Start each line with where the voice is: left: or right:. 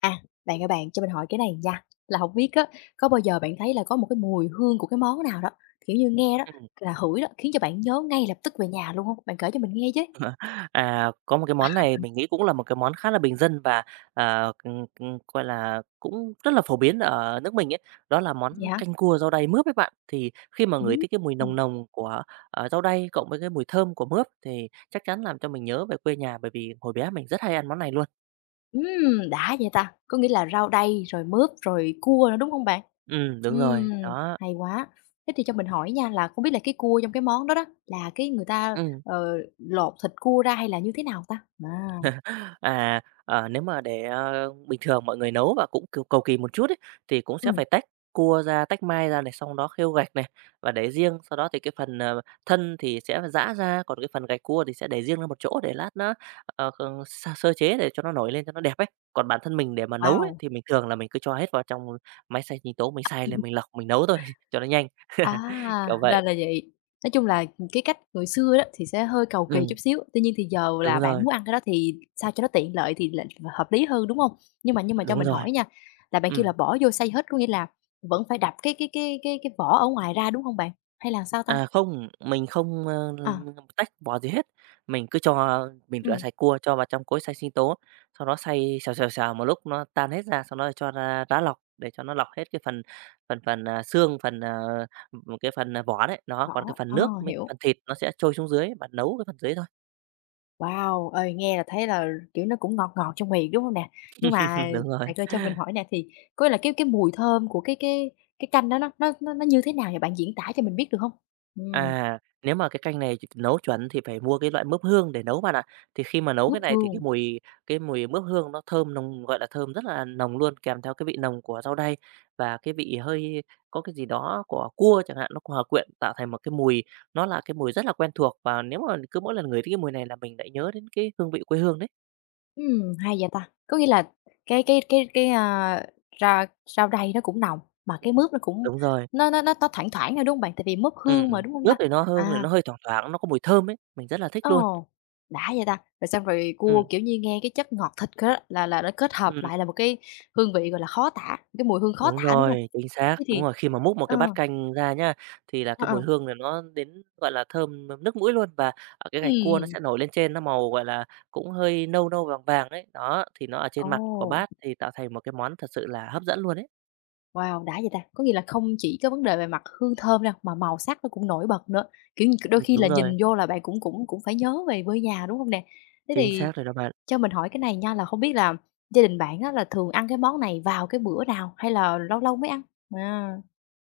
left: À, bạn ơi bạn, cho mình hỏi cái này nha, là hổng biết á, có bao giờ bạn thấy là có một cái mùi hương của cái món nào đó, kiểu như, nghe đó,
right: Ừm,
left: là ngửi đó, khiến cho bạn nhớ ngay lập tức về nhà luôn không? Bạn kể cho mình nghe chứ.
right: có một cái món này mình nghĩ cũng là một cái món khá là bình dân và gọi là, cũng rất là phổ biến ở nước mình ấy, đó là
left: Vậy
right: món
left: hả?
right: canh cua rau đay mướp ấy bạn. Thì khi mà ngửi
left: Ừm,
right: thấy cái mùi
left: ừm,
right: nồng nồng của rau đay cộng với cái mùi thơm của mướp thì chắc chắn làm cho mình nhớ về quê nhà, bởi vì hồi bé mình rất hay ăn món này luôn.
left: đã vậy ta, có nghĩa là rau đay, rồi mướp, rồi cua nữa, đúng không bạn?
right: Đúng rồi,
left: Ừm,
right: đó,
left: hay quá. Thế thì cho mình hỏi nha là không biết là cái cua trong cái món đó đó, là cái người ta,
right: ừm.
left: lột thịt cua ra hay là như thế nào ta? À,
right: Nếu mà bình thường mọi người nấu và cũng cừu cầu kỳ một chút ấy, thì cũng sẽ
left: ừm,
right: phải tách cua ra, tách mai ra này, xong đó khêu gạch này và để riêng. Sau đó thì cái phần thân thì sẽ giã ra, còn cái phần gạch cua thì sẽ để riêng ra một chỗ để lát nó, ờ, kh sơ sơ chế để cho nó nổi lên cho nó đẹp ấy. Còn bản thân mình để mà nấu ấy,
left: wow!
right: thì mình thường là mình cứ cho hết vào trong máy xay sinh tố, mình xay lên mình lọc, mình nấu thôi cho nó nhanh,
left: À,
right: kiểu
left: ra
right: vậy.
left: là vậy. Nói chung là, cái cách hồi xưa đó thì sẽ hơi cầu kỳ chút
right: Ừm,
left: xíu, tuy nhiên thì giờ là
right: đúng
left: bạn
right: rồi,
left: muốn ăn cái đó thì sao cho nó tiện lợi thì là hợp lý hơn, đúng không? Nhưng mà cho
right: đúng
left: mình
right: rồi,
left: hỏi nha, là bạn kêu là
right: ừ.
left: bỏ vô xay hết, có nghĩa là vẫn phải đập cái vỏ ở ngoài ra, đúng không bạn? Hay là sao ta?
right: À, không, mình không
left: À,
right: tách vỏ gì hết, mình cứ cho mình rửa
left: ừm,
right: sạch cua, cho vào trong cối xay sinh tố, sau đó xay xào, xào, xào một lúc nó tan hết ra, sau đó cho ra đá lọc để cho nó lọc hết cái phần phần phần, à, xương, phần, ờ, cái phần, à, vỏ đấy, đó, còn
left: vỏ,
right: cái phần nước với cái
left: hiểu.
right: phần thịt nó sẽ trôi xuống dưới bạn nấu cái phần dưới thôi.
left: Wow! Ơi, nghe là thấy là, kiểu, nó cũng ngọt ngọt trong miệng, đúng không nè? Nhưng mà
right: Đúng rồi.
left: bạn ơi cho mình hỏi nè, thì có nghĩa là cái mùi thơm của cái canh đó nó như thế nào vậy? Bạn diễn tả cho mình biết được không? Ừm,
right: À, nếu mà cái canh này nấu chuẩn thì phải mua cái loại mướp hương để nấu bạn ạ. Thì khi mà nấu cái
left: ngút
right: này thì cái
left: hương,
right: mùi cái mùi mướp hương nó thơm nồng, gọi là, thơm rất là nồng luôn, kèm theo cái vị nồng của rau đay và cái vị hơi có cái gì đó của cua chẳng hạn, nó hòa quyện tạo thành một cái mùi, nó là cái mùi rất là quen thuộc. Và nếu mà cứ mỗi lần ngửi thấy cái mùi này là mình lại nhớ đến cái hương vị quê hương đấy.
left: hay vậy ta! Có nghĩa là cái cái cái cái, a, ra rau đay nó cũng nồng, mà cái mướp nó cũng
right: Đúng rồi,
left: nó thoảng thoảng thôi, đúng không bạn? Tại vì mướp hương mà, đúng không ta?
right: mướp thì nó hương thì
left: À.
right: nó hơi thoảng thoảng, nó có mùi thơm ấy, mình rất là thích luôn.
left: Ồ, đã vậy ta! Rồi xong rồi cua,
right: Ừ,
left: kiểu như, nghe cái chất ngọt thịt á là nó kết hợp
right: ừm.
left: lại là một cái hương vị, gọi là, khó tả, cái mùi hương khó
right: Đúng
left: tả, đúng hông?
right: rồi, chính xác.
left: Thế
right: Đúng
left: thì
right: rồi, khi mà múc một
left: ờ,
right: cái bát canh ra nhá, thì là
left: ờ,
right: cái mùi
left: ờ,
right: hương này nó đến, gọi là, thơm nức mũi luôn, và ở cái gạch
left: ừm,
right: cua nó
left: ừm,
right: sẽ nổi lên trên, nó màu, gọi là, cũng hơi nâu nâu, vàng vàng đấy. Đó, thì nó ở
left: ồ,
right: trên mặt của bát thì tạo thành một cái món thật sự là hấp dẫn luôn đấy.
left: wow, đã vậy ta! Có nghĩa là không chỉ có vấn đề về mặt hương thơm đâu, mà màu sắc nó cũng nổi bật nữa, kiểu như, đôi khi là
right: Đúng rồi,
left: nhìn vô là bạn cũng cũng cũng phải nhớ về quê nhà, đúng hông nè? Thế
right: chính
left: thì
right: xác rồi đó bạn.
left: cho mình hỏi cái này nha, là không biết là gia đình bạn á là thường ăn cái món này vào cái bữa nào hay là lâu lâu mới ăn? À,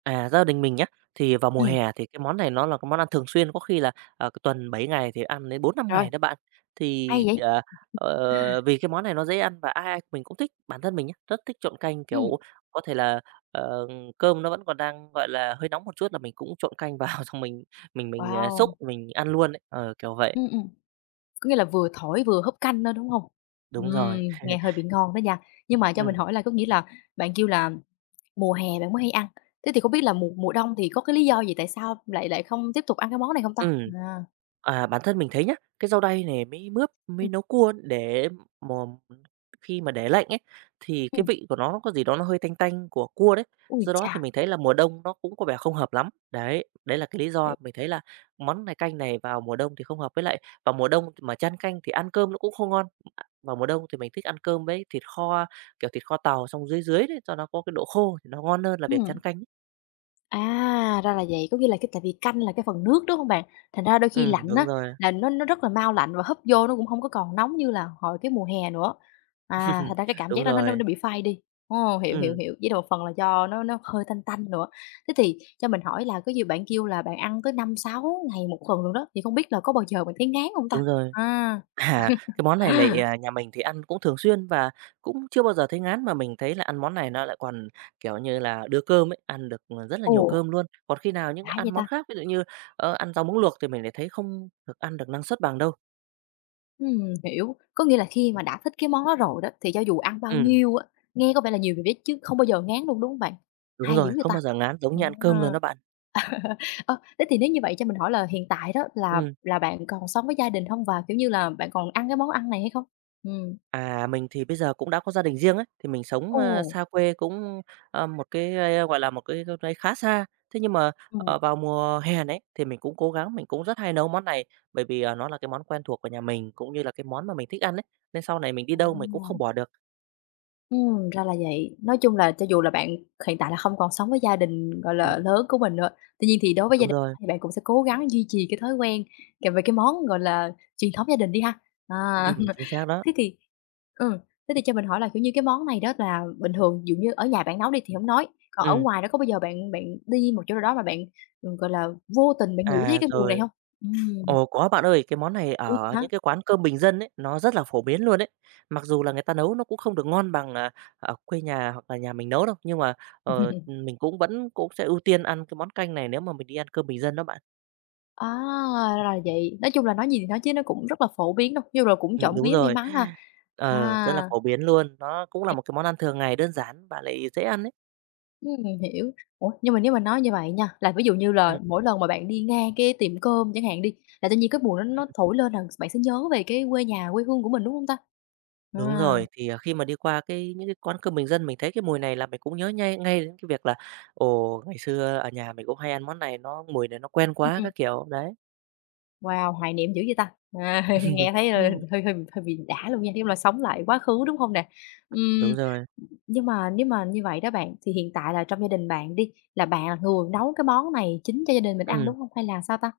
right: À, gia đình mình nhé, thì vào mùa
left: ừm,
right: hè thì cái món này nó là cái món ăn thường xuyên, có khi là cái tuần 7 ngày thì ăn đến bốn năm
left: rồi,
right: ngày đó bạn. Thì,
left: hay vậy!
right: ờ, ờ, vì cái món này nó dễ ăn và ai ai mình cũng thích, bản thân mình nhá, rất thích trộn canh,
left: Ừm.
right: kiểu, có thể là, ờ, cơm nó vẫn còn đang, gọi là, hơi nóng một chút là mình cũng trộn canh vào xong mình xúc,
left: Wow!
right: mình ăn luôn ấy, ờ, kiểu vậy.
left: Ừm, ừm, có nghĩa là vừa thổi vừa húp canh nữa, đúng không?
right: Đúng rồi.
left: Nghe hơi bị ngon đó nha. Nhưng mà cho mình
right: Ừm,
left: hỏi là có nghĩa là bạn kêu là mùa hè bạn mới hay ăn, thế thì không biết là mùa mùa đông thì có cái lý do gì tại sao lại lại không tiếp tục ăn cái món này không ta?
right: ừm.
left: À,
right: À, bản thân mình thấy nhá, cái rau đay này mới mướp,
left: ừm,
right: mới nấu cua để mà khi mà để lạnh ấy, thì
left: ừ.
right: cái vị của nó có gì đó nó hơi tanh tanh của cua đấy.
left: Ui
right: Do đó
left: chà!
right: thì mình thấy là mùa đông nó cũng có vẻ không hợp lắm. Đấy, đấy là cái lý do
left: Hiểu.
right: mình thấy là món canh này vào mùa đông thì không hợp, với lại vào mùa đông mà chan canh thì ăn cơm nó cũng không ngon. Vào mùa đông thì mình thích ăn cơm với thịt kho, kiểu, thịt kho tàu xong dưới dưới đấy cho nó có cái độ khô thì nó ngon hơn là việc chan
left: Ừm.
right: canh ấy.
left: À, ra là vậy, có nghĩa là cái tại vì canh là cái phần nước, đúng hông bạn? Thành ra đôi khi lạnh
right: Đúng
left: á,
right: rồi.
left: là nó rất là mau lạnh và húp vô nó cũng hông có còn nóng như là hồi cái mùa hè nữa. À, thành ra cái cảm
right: Đúng
left: giác đó nó nó
right: rồi.
left: nó bị phai đi. Ồ, hiểu, hiểu,
right: Ừm,
left: hiểu, với lại một phần là do nó hơi tanh tanh nữa. Thế thì cho mình hỏi là có gì bạn kêu là bạn ăn tới năm sáu ngày một tuần luôn đó, thì không biết là có bao giờ bạn thấy ngán hông ta?
right: đúng rồi.
left: À.
right: À, cái món này lại, à, nhà mình thì ăn cũng thường xuyên và cũng chưa bao giờ thấy ngán, mà mình thấy là ăn món này nó lại còn, kiểu như là, đưa cơm ấy, ăn được rất là nhiều
left: Ồ,
right: cơm luôn. Còn khi nào những cái
left: đã
right: ăn
left: vậy
right: món
left: ta!
right: khác, ví dụ như ăn rau muống luộc thì mình lại thấy không được ăn được năng suất bằng đâu.
left: Hiểu. Có nghĩa là khi mà đã thích cái món đó rồi đó, thì cho dù ăn bao
right: Ừm,
left: nhiêu á, nghe có vẻ là nhiều người biết chứ không bao giờ ngán luôn, đúng không bạn?
right: đúng
left: Hay dữ
right: rồi,
left: vậy
right: không
left: ta!
right: bao giờ ngán giống như ăn cơm luôn
left: À,
right: đó bạn.
left: thế thì nếu như vậy cho mình hỏi là hiện tại đó là
right: Ừm.
left: là bạn còn sống với gia đình không? Và, kiểu như là, bạn còn ăn cái món ăn này hay không? Ừm.
right: À, mình thì bây giờ cũng đã có gia đình riêng ấy, thì mình sống,
left: Ồ!
right: ơ, xa quê cũng, ơ, một cái, ơ, gọi là, một cái đâu đấy khá xa. Thế nhưng mà,
left: Ừm.
right: ờ, vào mùa hè đấy thì mình cũng cố gắng, mình cũng rất hay nấu món này, bởi vì nó là cái món quen thuộc của nhà mình, cũng như là cái món mà mình thích ăn ấy, nên sau này mình đi
left: À,
right: đâu mình cũng không bỏ được.
left: ra là vậy. Nói chung là cho dù là bạn hiện tại là không còn sống với gia đình, gọi là,
right: Ừm,
left: lớn của mình nữa, tuy nhiên thì đối với gia
right: đúng
left: đình
right: rồi,
left: thì bạn cũng sẽ cố gắng duy trì cái thói quen kèm về cái món, gọi là, truyền thống gia đình đi ha. À.
right: chính xác đó.
left: Thế thì ừ, thế thì cho mình hỏi là, kiểu như, cái món này đó là bình thường dụ như ở nhà bạn nấu đi thì hổng nói, còn ở
right: Ừm,
left: ngoài đó có bao giờ bạn bạn đi một chỗ nào đó mà bạn, gọi là, vô tình bạn ngửi thấy cái mùi này
right: Rồi.
left: hông? Ừm,
right: Ồ, có bạn ơi, cái món này
left: ủa, vậy
right: ở
left: hả?
right: những cái quán cơm bình dân ấy, nó rất là phổ biến luôn ấy. Mặc dù là người ta nấu nó cũng không được ngon bằng, à, ở quê nhà hoặc là nhà mình nấu đâu, nhưng mà mình cũng vẫn cũng sẽ ưu tiên ăn cái món canh này nếu mà mình đi ăn cơm bình dân đó bạn.
left: À, ra là vậy. Nói chung là nói gì thì nói chứ nó cũng rất là phổ biến đâu, nhưng rồi cũng trộm
right: Đúng
left: vía may
right: rồi.
left: mắn ha.
right: Ờ, rất là
left: À,
right: phổ biến luôn, nó cũng là một cái món ăn thường ngày đơn giản và lại dễ ăn ấy.
left: ừm, hiểu. Ủa, nhưng mà nếu mà nói như vậy nha, là ví dụ như
right: Ừm,
left: là mỗi lần mà bạn đi ngang cái tiệm cơm chẳng hạn đi, là tự nhiên cái mùi nó
right: ừm,
left: nó thổi lên là bạn sẽ nhớ về cái quê nhà, quê hương của mình, đúng hông ta?
right: đúng
left: À.
right: rồi, thì khi mà đi qua cái những cái quán cơm bình dân, mình thấy cái mùi này là mình cũng nhớ nhây ngay đến cái việc là, ồ, ngày xưa ở nhà mình cũng hay ăn món này, nó mùi này nó quen quá
left: Ừm.
right: các kiểu, đấy.
left: Wow, hoài niệm dữ vậy ta! À, nghe thấy,
right: Ừm,
left: hơi hơi hơi bị đã luôn nha, giống là sống lại quá khứ, đúng không nè? Ừm,
right: đúng rồi.
left: nhưng mà nếu mà như vậy đó bạn, thì hiện tại là trong gia đình bạn đi, là bạn là người nấu cái món này chính cho gia đình mình ăn,
right: Ừm,
left: đúng không? Hay là sao ta?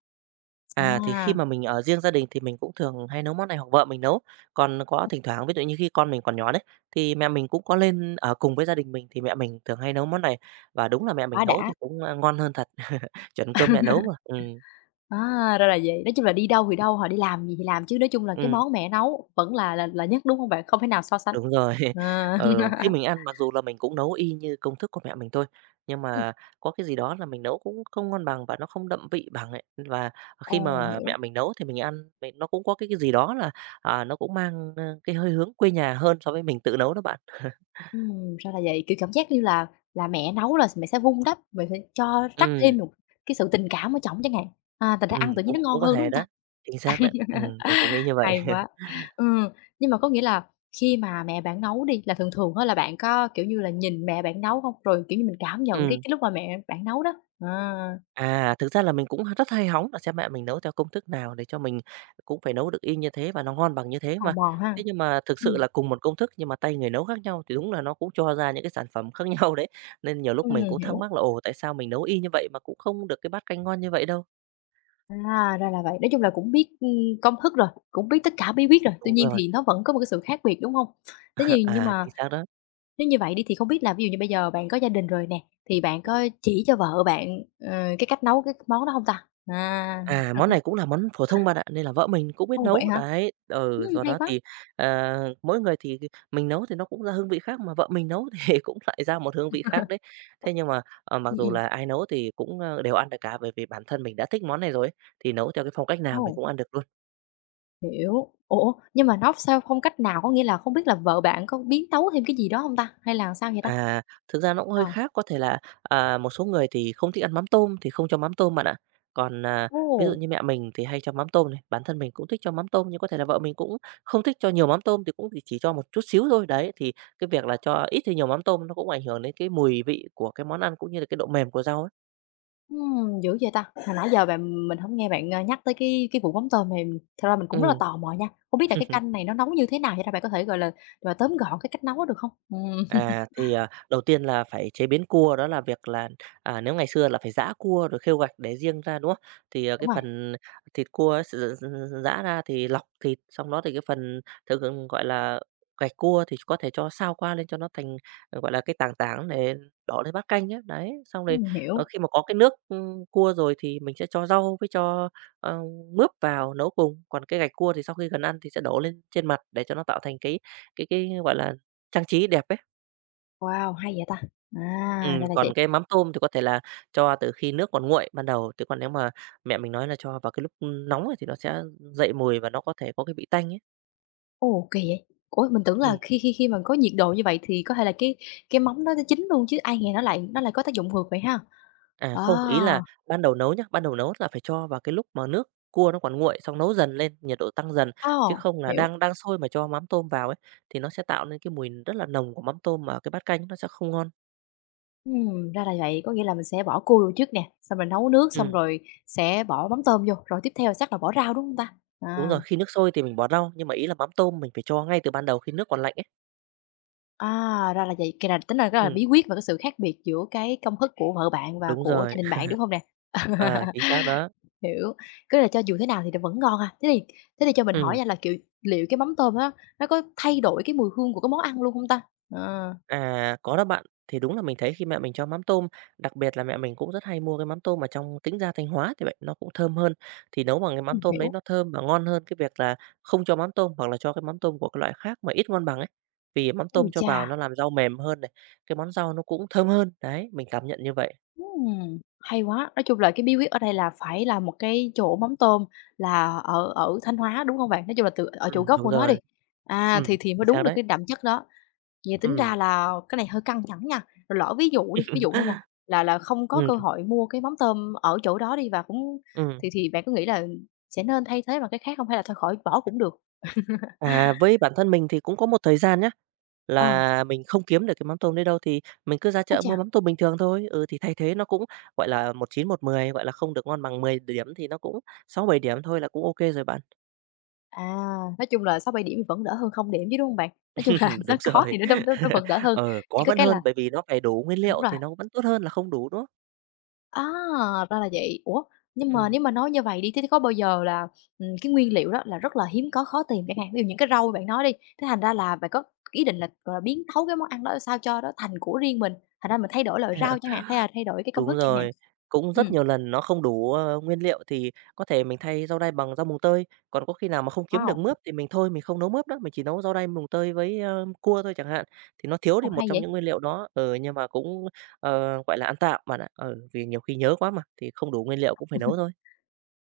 right: thì khi
left: À,
right: mà mình ở riêng gia đình thì mình cũng thường hay nấu món này hoặc vợ mình nấu. Còn có thỉnh thoảng ví dụ như khi con mình còn nhỏ đấy, thì mẹ mình cũng có lên ở cùng với gia đình mình thì mẹ mình thường hay nấu món này, và đúng là mẹ mình
left: quá
right: nấu
left: đã!
right: thì cũng, a, ngon hơn thật, chuẩn cơm mẹ nấu mà.
left: À, ra là vậy. Nói chung là đi đâu thì đâu, họ đi làm gì thì làm, chứ nói chung là cái
right: Ừm.
left: món mẹ nấu vẫn là nhất, đúng không bạn? Không thể nào so sánh.
right: Đúng rồi.
left: À.
right: Ờ, khi mình ăn mặc dù là mình cũng nấu y như công thức của mẹ mình thôi, nhưng
left: Ừm,
right: mà có cái gì đó là mình nấu cũng không ngon bằng và nó không đậm vị bằng ấy. Và khi
left: ồ,
right: mà
left: hiểu.
right: mẹ mình nấu thì mình ăn, mình nó cũng có cái gì đó là, à, nó cũng mang cái hơi hướng quê nhà hơn so với mình tự nấu đó bạn.
left: Ra là vậy, kiểu, cảm giác như là mẹ nấu là mẹ sẽ vun đắp, mình phải cho rắc thêm
right: Ừm,
left: một cái sự tình cảm ở trỏng chẳng hạn, thành ra ăn tự nhiên
right: cũng
left: nó ngon
right: cũng có
left: hơn, đúng
right: thể
left: hông ta?
right: đó. Chính xác đấy. Mình cũng nghĩ như vậy.
left: Hay quá! Ừm, nhưng mà có nghĩa là khi mà mẹ bạn nấu đi, là thường thường á là bạn có, kiểu như là, nhìn mẹ bạn nấu hông? Rồi, kiểu như, mình cảm nhận cái
right: Ừm.
left: cái lúc mà mẹ bạn nấu đó, à,
right: À, thực ra là mình cũng rất hay hóng là xem mẹ mình nấu theo công thức nào để cho mình cũng phải nấu được y như thế và nó ngon bằng như thế
left: tò
right: mà.
left: mò ha?
right: Thế nhưng mà thực
left: Ừm,
right: sự là cùng một công thức nhưng mà tay người nấu khác nhau thì đúng là nó cũng cho ra những cái sản phẩm khác nhau đấy. Nên nhiều lúc mình cũng thắc
left: hiểu.
right: mắc là "Ồ, tại sao mình nấu y như vậy mà cũng không được cái bát canh ngon như vậy đâu?"
left: À, ra là vậy, nói chung là cũng biết, công thức rồi, cũng biết tất cả bí quyết rồi, tuy
right: Đúng
left: nhiên
right: rồi,
left: thì nó vẫn có một cái sự khác biệt, đúng hông? Thế thì nhưng mà
right: chính xác đó.
left: nếu như vậy đi thì không biết là ví dụ như bây giờ bạn có gia đình rồi nè, thì bạn
right: Ừ.
left: có chỉ cho vợ bạn, ờ, cái cách nấu cái món đó không ta? À.
right: À, món này cũng là món phổ thông bạn ạ, nên là vợ mình cũng biết
left: Ồ, vậy
right: nấu,
left: hả?
right: đấy. Ừ, do
left: Hay
right: đó
left: quá.
right: thì mỗi người thì cái- mình nấu thì nó cũng ra hương vị khác, mà vợ mình nấu thì cũng lại ra một hương vị khác đấy. Thế nhưng mà mặc
left: Ừm,
right: dù
left: ừm.
right: là ai nấu thì cũng đều ăn được cả, bởi vì bản thân mình đã thích món này rồi ấy, thì nấu theo cái phong cách nào mình
left: Ồ,
right: cũng ăn được luôn.
left: hiểu. Ủa, nhưng mà nấu sao không cách nào? Có nghĩa là không biết là vợ bạn có biến tấu thêm cái gì đó không ta? Hay là sao vậy ta?
right: À, thực ra nó cũng hơi
left: Ờ.
right: khác, có thể là, à, một số người thì không thích ăn mắm tôm thì không cho mắm tôm bạn ạ. Còn, à, ví dụ
left: Ồ!
right: như mẹ mình thì hay cho mắm tôm này, bản thân mình cũng thích cho mắm tôm, nhưng có thể là vợ mình cũng không thích cho nhiều mắm tôm thì cũng thì chỉ cho một chút xíu thôi. Đấy, thì cái việc là cho ít hay nhiều mắm tôm nó cũng ảnh hưởng đến cái mùi vị của cái món ăn cũng như là cái độ mềm của rau ấy.
left: Dữ vậy ta? Hồi nãy giờ bạn mình không nghe bạn, nhắc tới cái vụ mắm tôm này, thật ra mình cũng rất là
right: Ừm.
left: tò mò nha. Không biết là cái canh này nó nấu như thế nào vậy ta? Bạn có thể, gọi là, tóm gọn cái cách nấu được không? Ừm.
right: Đầu tiên là phải chế biến cua, đó là việc là nếu ngày xưa là phải giã cua rồi khêu gạch để riêng ra, đúng không?
left: Đúng
right: Cái
left: rồi,
right: phần thịt cua ấy giã ra thì lọc thịt, xong đó thì cái phần thường gọi là, gạch cua thì có thể cho sao qua lên cho nó thành, gọi là, cái tảng tảng để đổ lên bát canh á. Đấy, xong rồi, ờ,
left: hiểu.
right: khi mà có cái nước cua rồi thì mình sẽ cho rau với cho, ờ, mướp vào nấu cùng. Còn cái gạch cua thì sau khi gần ăn thì sẽ đổ lên trên mặt để cho nó tạo thành cái, gọi là, trang trí đẹp ấy.
left: Wow, hay vậy ta! À, ra là vậy.
right: Còn cái mắm tôm thì có thể là cho từ khi nước còn nguội ban đầu, chứ còn nếu mà mẹ mình nói là cho vào cái lúc nóng ấy thì nó sẽ dậy mùi và nó có thể có cái vị tanh ấy.
left: Ồ, kỳ vậy! Ủa, mình tưởng là
right: Ừm,
left: khi khi khi mà có nhiệt độ như vậy thì có thể là cái móng đó nó chín luôn chứ ai ngờ nó lại có tác dụng ngược vậy ha? À,
right: không, ý là ban đầu nấu nhá, ban đầu nấu là phải cho vào cái lúc mà nước cua nó còn nguội, xong nấu dần lên, nhiệt độ tăng dần, chứ
left: ồ,
right: không là
left: hiểu.
right: đang đang sôi mà cho mắm tôm vào ấy, thì nó sẽ tạo nên cái mùi rất là nồng của mắm tôm mà cái bát canh nó sẽ không ngon.
left: Ra là vậy, có nghĩa là mình sẽ bỏ cua vô trước nè, xong rồi nấu nước, xong
right: Ừm,
left: rồi sẽ bỏ mắm tôm vô, rồi tiếp theo chắc là bỏ rau, đúng không ta?
right: đúng
left: À,
right: rồi, khi nước sôi thì mình bỏ rau, nhưng mà ý là mắm tôm mình phải cho ngay từ ban đầu khi nước còn lạnh ấy.
left: à, ra là vậy, cái là tính là cái là
right: Ừm,
left: bí quyết và cái sự khác biệt giữa cái công thức của vợ bạn và
right: đúng
left: của gia
right: rồi,
left: đình bạn, đúng không nè?
right: chính xác đó.
left: Hiểu, cứ là cho dù thế nào thì nó vẫn ngon à. Thế thì cho mình hỏi
right: Ừm.
left: nha là, kiểu, liệu cái mắm tôm á, nó có thay đổi cái mùi hương của cái món ăn luôn không ta? Ờ,
right: À, có đó bạn. Thì đúng là mình thấy khi mẹ mình cho mắm tôm, đặc biệt là mẹ mình cũng rất hay mua cái mắm tôm ở trong Tĩnh Gia, Thanh Hóa thì vậy, nó cũng thơm hơn. Thì nấu bằng cái mắm
left: ừm.
right: tôm đấy
left: Hiểu.
right: nó thơm và ngon hơn cái việc là không cho mắm tôm hoặc là cho cái mắm tôm của cái loại khác mà ít ngon bằng ấy. Vì mắm
left: Ui
right: tôm cho
left: chà,
right: vào nó làm rau mềm hơn này, cái món rau nó cũng thơm hơn. Đấy, mình cảm nhận như vậy.
left: hay quá! Nói chung là cái bí quyết ở đây là phải là một cái chỗ mắm tôm là ở ở Thanh Hóa, đúng không bạn? Nói chung là từ ở chỗ gốc
right: Đúng
left: của nó đi,
right: rồi.
left: thì thì mới
right: Chính
left: đúng
right: xác
left: được
right: đấy.
left: cái đậm chất đó. Vậy tính ra
right: Ừm,
left: là cái này hơi căng thẳng nha. Rồi lỡ ví dụ đi, ví dụ thôi nha, là không có
right: ừm,
left: cơ hội mua cái mắm tôm ở chỗ đó đi và cũng
right: ừm.
left: thì bạn có nghĩ là sẽ nên thay thế bằng cái khác không, hay là thôi khỏi bỏ cũng được?
right: À, với bản thân mình thì cũng có một thời gian nhá,
left: Ờ,
right: là mình không kiếm được cái mắm tôm đấy đâu, thì mình cứ ra
left: ôi
right: chợ mua
left: chà!
right: mắm tôm bình thường thôi. Ừ, thì thay thế nó cũng, gọi là, một chín một mười, gọi là, không được ngon bằng 10 điểm thì nó cũng 6 7 điểm thôi là cũng ok rồi bạn.
left: À, nói chung là 6 bảy điểm thì vẫn đỡ hơn không điểm chứ, đúng không bạn? Nói chung là nó
right: Đúng
left: có thì
right: rồi.
left: nó vẫn đỡ hơn,
right: Ờ,
left: chỉ
right: có
left: có
right: vẫn
left: cái
right: hơn,
left: là
right: bởi vì nó phải đủ nguyên
left: đúng
right: liệu
left: rồi.
right: thì nó vẫn tốt hơn là không đủ nữa.
left: À, ra là vậy. Ủa, nhưng mà
right: Ừm.
left: nếu mà nói như vậy đi, thế thì có bao giờ là, cái nguyên liệu đó là rất là hiếm có, khó tìm chẳng hạn, ví dụ những cái rau bạn nói đi, thế thành ra là bạn có ý định là, gọi là, biến tấu cái món ăn đó sao cho nó thành của riêng mình, thành ra mình thay đổi loại rau chẳng hạn, hay là thay đổi cái công thức
right: Đúng
left: chẳng hạn?
right: rồi, cũng
left: Ừm,
right: rất nhiều lần nó không đủ nguyên liệu thì có thể mình thay rau đay bằng rau mùng tơi, còn có khi nào mà không kiếm được
left: wow,
right: mướp thì mình thôi mình không nấu mướp nữa, mình chỉ nấu rau đay mùng tơi với cua thôi chẳng hạn, thì nó thiếu
left: ồ,
right: đi một
left: hay
right: trong
left: vậy!
right: những nguyên liệu đó. Ừ, nhưng mà cũng, gọi là, ăn tạm bạn ạ, ừ, vì nhiều khi nhớ quá mà, thì không đủ nguyên liệu cũng phải nấu thôi.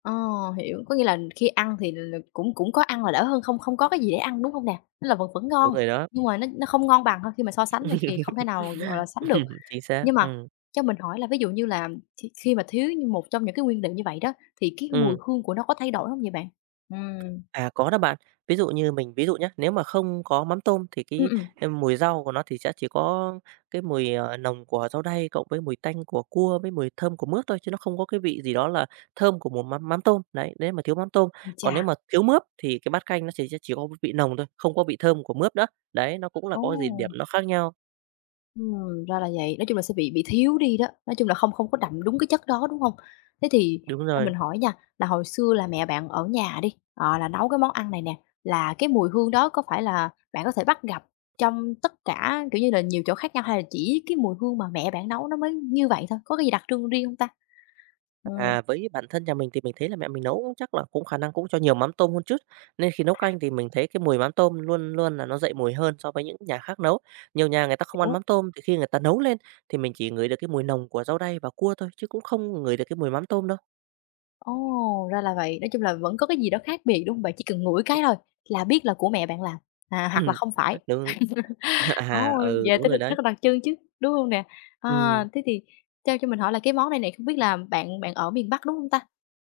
left: Ờ, hiểu, có nghĩa là khi ăn thì là cũng cũng có ăn là đỡ hơn không không có cái gì để ăn, đúng không nè? Tức là vẫn vẫn
right: Đúng
left: ngon,
right: rồi đó.
left: nhưng mà nó không ngon bằng thôi, khi mà so sánh thì không thể nào, gọi là, sánh được.
right: Chính xác,
left: Nhưng mà
right: ừ
left: cho mình hỏi là ví dụ như là khi khi mà thiếu như một trong những cái nguyên liệu như vậy đó, thì cái mùi
right: ừ
left: hương của nó có thay đổi không vậy bạn? Ừm.
right: À, có đó bạn. Ví dụ như mình ví dụ nhé. Nếu mà không có mắm tôm thì
left: Ừm, ừm.
right: mùi rau của nó thì sẽ chỉ có cái mùi nồng của rau đay cộng với mùi tanh của cua với mùi thơm của mướp thôi, chứ nó không có cái vị gì đó là thơm của một mắm mắm tôm. Đấy, nếu mà thiếu mắm tôm.
left: Ui
right: Còn nếu
left: cha!
right: mà thiếu mướp thì cái bát canh nó chỉ sẽ chỉ có vị nồng thôi, không có vị thơm của mướp nữa. Đấy, nó cũng là
left: Ồ!
right: có gì điểm nó khác nhau.
left: Ra là vậy, nói chung là sẽ bị thiếu đi đó, nói chung là không không có đậm đúng cái chất đó, đúng không? Thế thì
right: Đúng
left: cho
right: rồi.
left: mình hỏi nha, là hồi xưa là mẹ bạn ở nhà đi, ờ, là nấu cái món ăn này nè, là cái mùi hương đó có phải là bạn có thể bắt gặp trong tất cả, kiểu như là, nhiều chỗ khác nhau hay là chỉ cái mùi hương mà mẹ bạn nấu nó mới như vậy thôi? Có cái gì đặc trưng riêng không ta? Ừm,
right: À, với bản thân nhà mình thì mình thấy là mẹ mình nấu cũng chắc là cũng khả năng cũng cho nhiều mắm tôm hơn chút, nên khi nấu canh thì mình thấy cái mùi mắm tôm luôn luôn là nó dậy mùi hơn so với những nhà khác nấu. Nhiều nhà người ta không ăn
left: hiểu.
right: mắm tôm thì khi người ta nấu lên thì mình chỉ ngửi được cái mùi nồng của rau đay và cua thôi chứ cũng không ngửi được cái mùi mắm tôm đâu.
left: Ồ, ra là vậy. Nói chung là vẫn có cái gì đó khác biệt, đúng hông bạn? Chỉ cần ngửi cái thôi là biết là của mẹ bạn làm, à, hoặc là
right: Ừm,
left: không phải.
right: đúng.
left: Ồ,
right: Ừ,
left: vậy
right: đúng
left: tới
right: rồi
left: rất
right: đấy.
left: là đặc trưng chứ, đúng hông nè? À,
right: Ừm,
left: thế thì cho mình hỏi là cái món này này không biết là bạn bạn ở miền Bắc, đúng hông ta?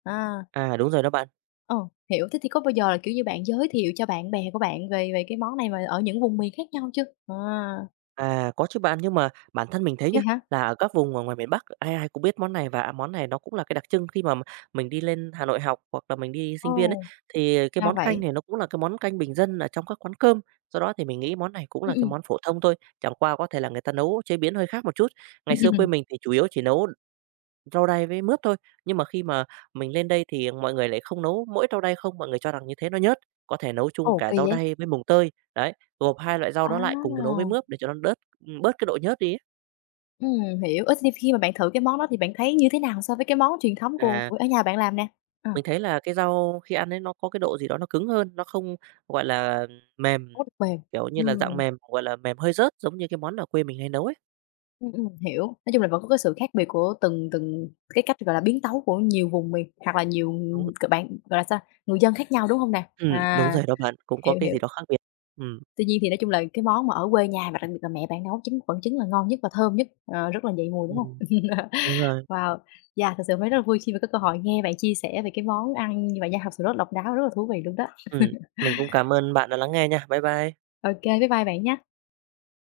left: À,
right: đúng rồi đó bạn.
left: ừ, hiểu. Thế thì có bao giờ là, kiểu như, bạn giới thiệu cho bạn bè của bạn về về cái món này mà ở những vùng miền khác nhau chưa? À,
right: À, có chứ bạn, nhưng mà bản thân mình thấy nhá,
left: vậy hả?
right: là ở các vùng ở ngoài miền Bắc ai ai cũng biết món này và món này nó cũng là cái đặc trưng khi mà mình đi lên Hà Nội học hoặc là mình đi sinh viên ấy,
left: Ồ,
right: thì cái
left: ra
right: món canh
left: vậy.
right: này nó cũng là cái món canh bình dân ở trong các quán cơm. Do đó thì mình nghĩ món này cũng là cái
left: Ừm,
right: món phổ thông thôi, chẳng qua có thể là người ta nấu chế biến hơi khác một chút. Ngày xưa quê
left: ừm.
right: mình thì chủ yếu chỉ nấu rau đay với mướp thôi, nhưng mà khi mà mình lên đây thì mọi người lại không nấu mỗi rau đay không, mọi người cho rằng như thế nó nhớt, có thể nấu chung
left: Ồ,
right: cả
left: kỳ
right: rau
left: vậy?
right: đay với mùng tơi, đấy, gộp 2 loại rau đó lại cùng nấu với
left: À!
right: mướp để cho nó bớt cái độ nhớt đi ấy.
left: Hiểu. Ít thì khi mà bạn thử cái món đó thì bạn thấy như thế nào so với cái món truyền thống của
right: Là
left: ở nhà bạn làm nè? Ờ,
right: mình thấy là cái rau khi ăn ấy nó có cái độ gì đó nó cứng hơn, nó không, gọi là, mềm,
left: có được bền.
right: kiểu như là, dạng
left: Ừm,
right: mềm, gọi là, mềm hơi rớt giống như cái món ở quê mình hay nấu ấy.
left: ừm, hiểu. Nói chung là vẫn có cái sự khác biệt của từng từng cái cách, gọi là, biến tấu của nhiều vùng miền hoặc là nhiều,
right: Đúng,
left: c bạn, gọi là sao, người dân khác nhau, đúng hông nè?
right: đúng
left: À,
right: rồi đó bạn, cũng có
left: hiểu,
right: cái
left: hiểu.
right: gì đó khác biệt. Ừ,
left: Tuy nhiên thì nói chung là cái món mà ở quê nhà và đặc biệt là mẹ bạn nấu chính vẫn chính là ngon nhất và thơm nhất, ờ, rất là dậy mùi, đúng hông?
right: ừm, đúng rồi.
left: Wow, yeah, thật sự hôm nay rất là vui khi mà có cơ hội nghe bạn chia sẻ về cái món ăn như vậy nha, thật sự rất độc đáo, rất là thú vị luôn đó.
right: Ừ, mình cũng cảm ơn bạn đã lắng nghe nha. Bye bye.
left: Ô kê, bye bye bạn nha.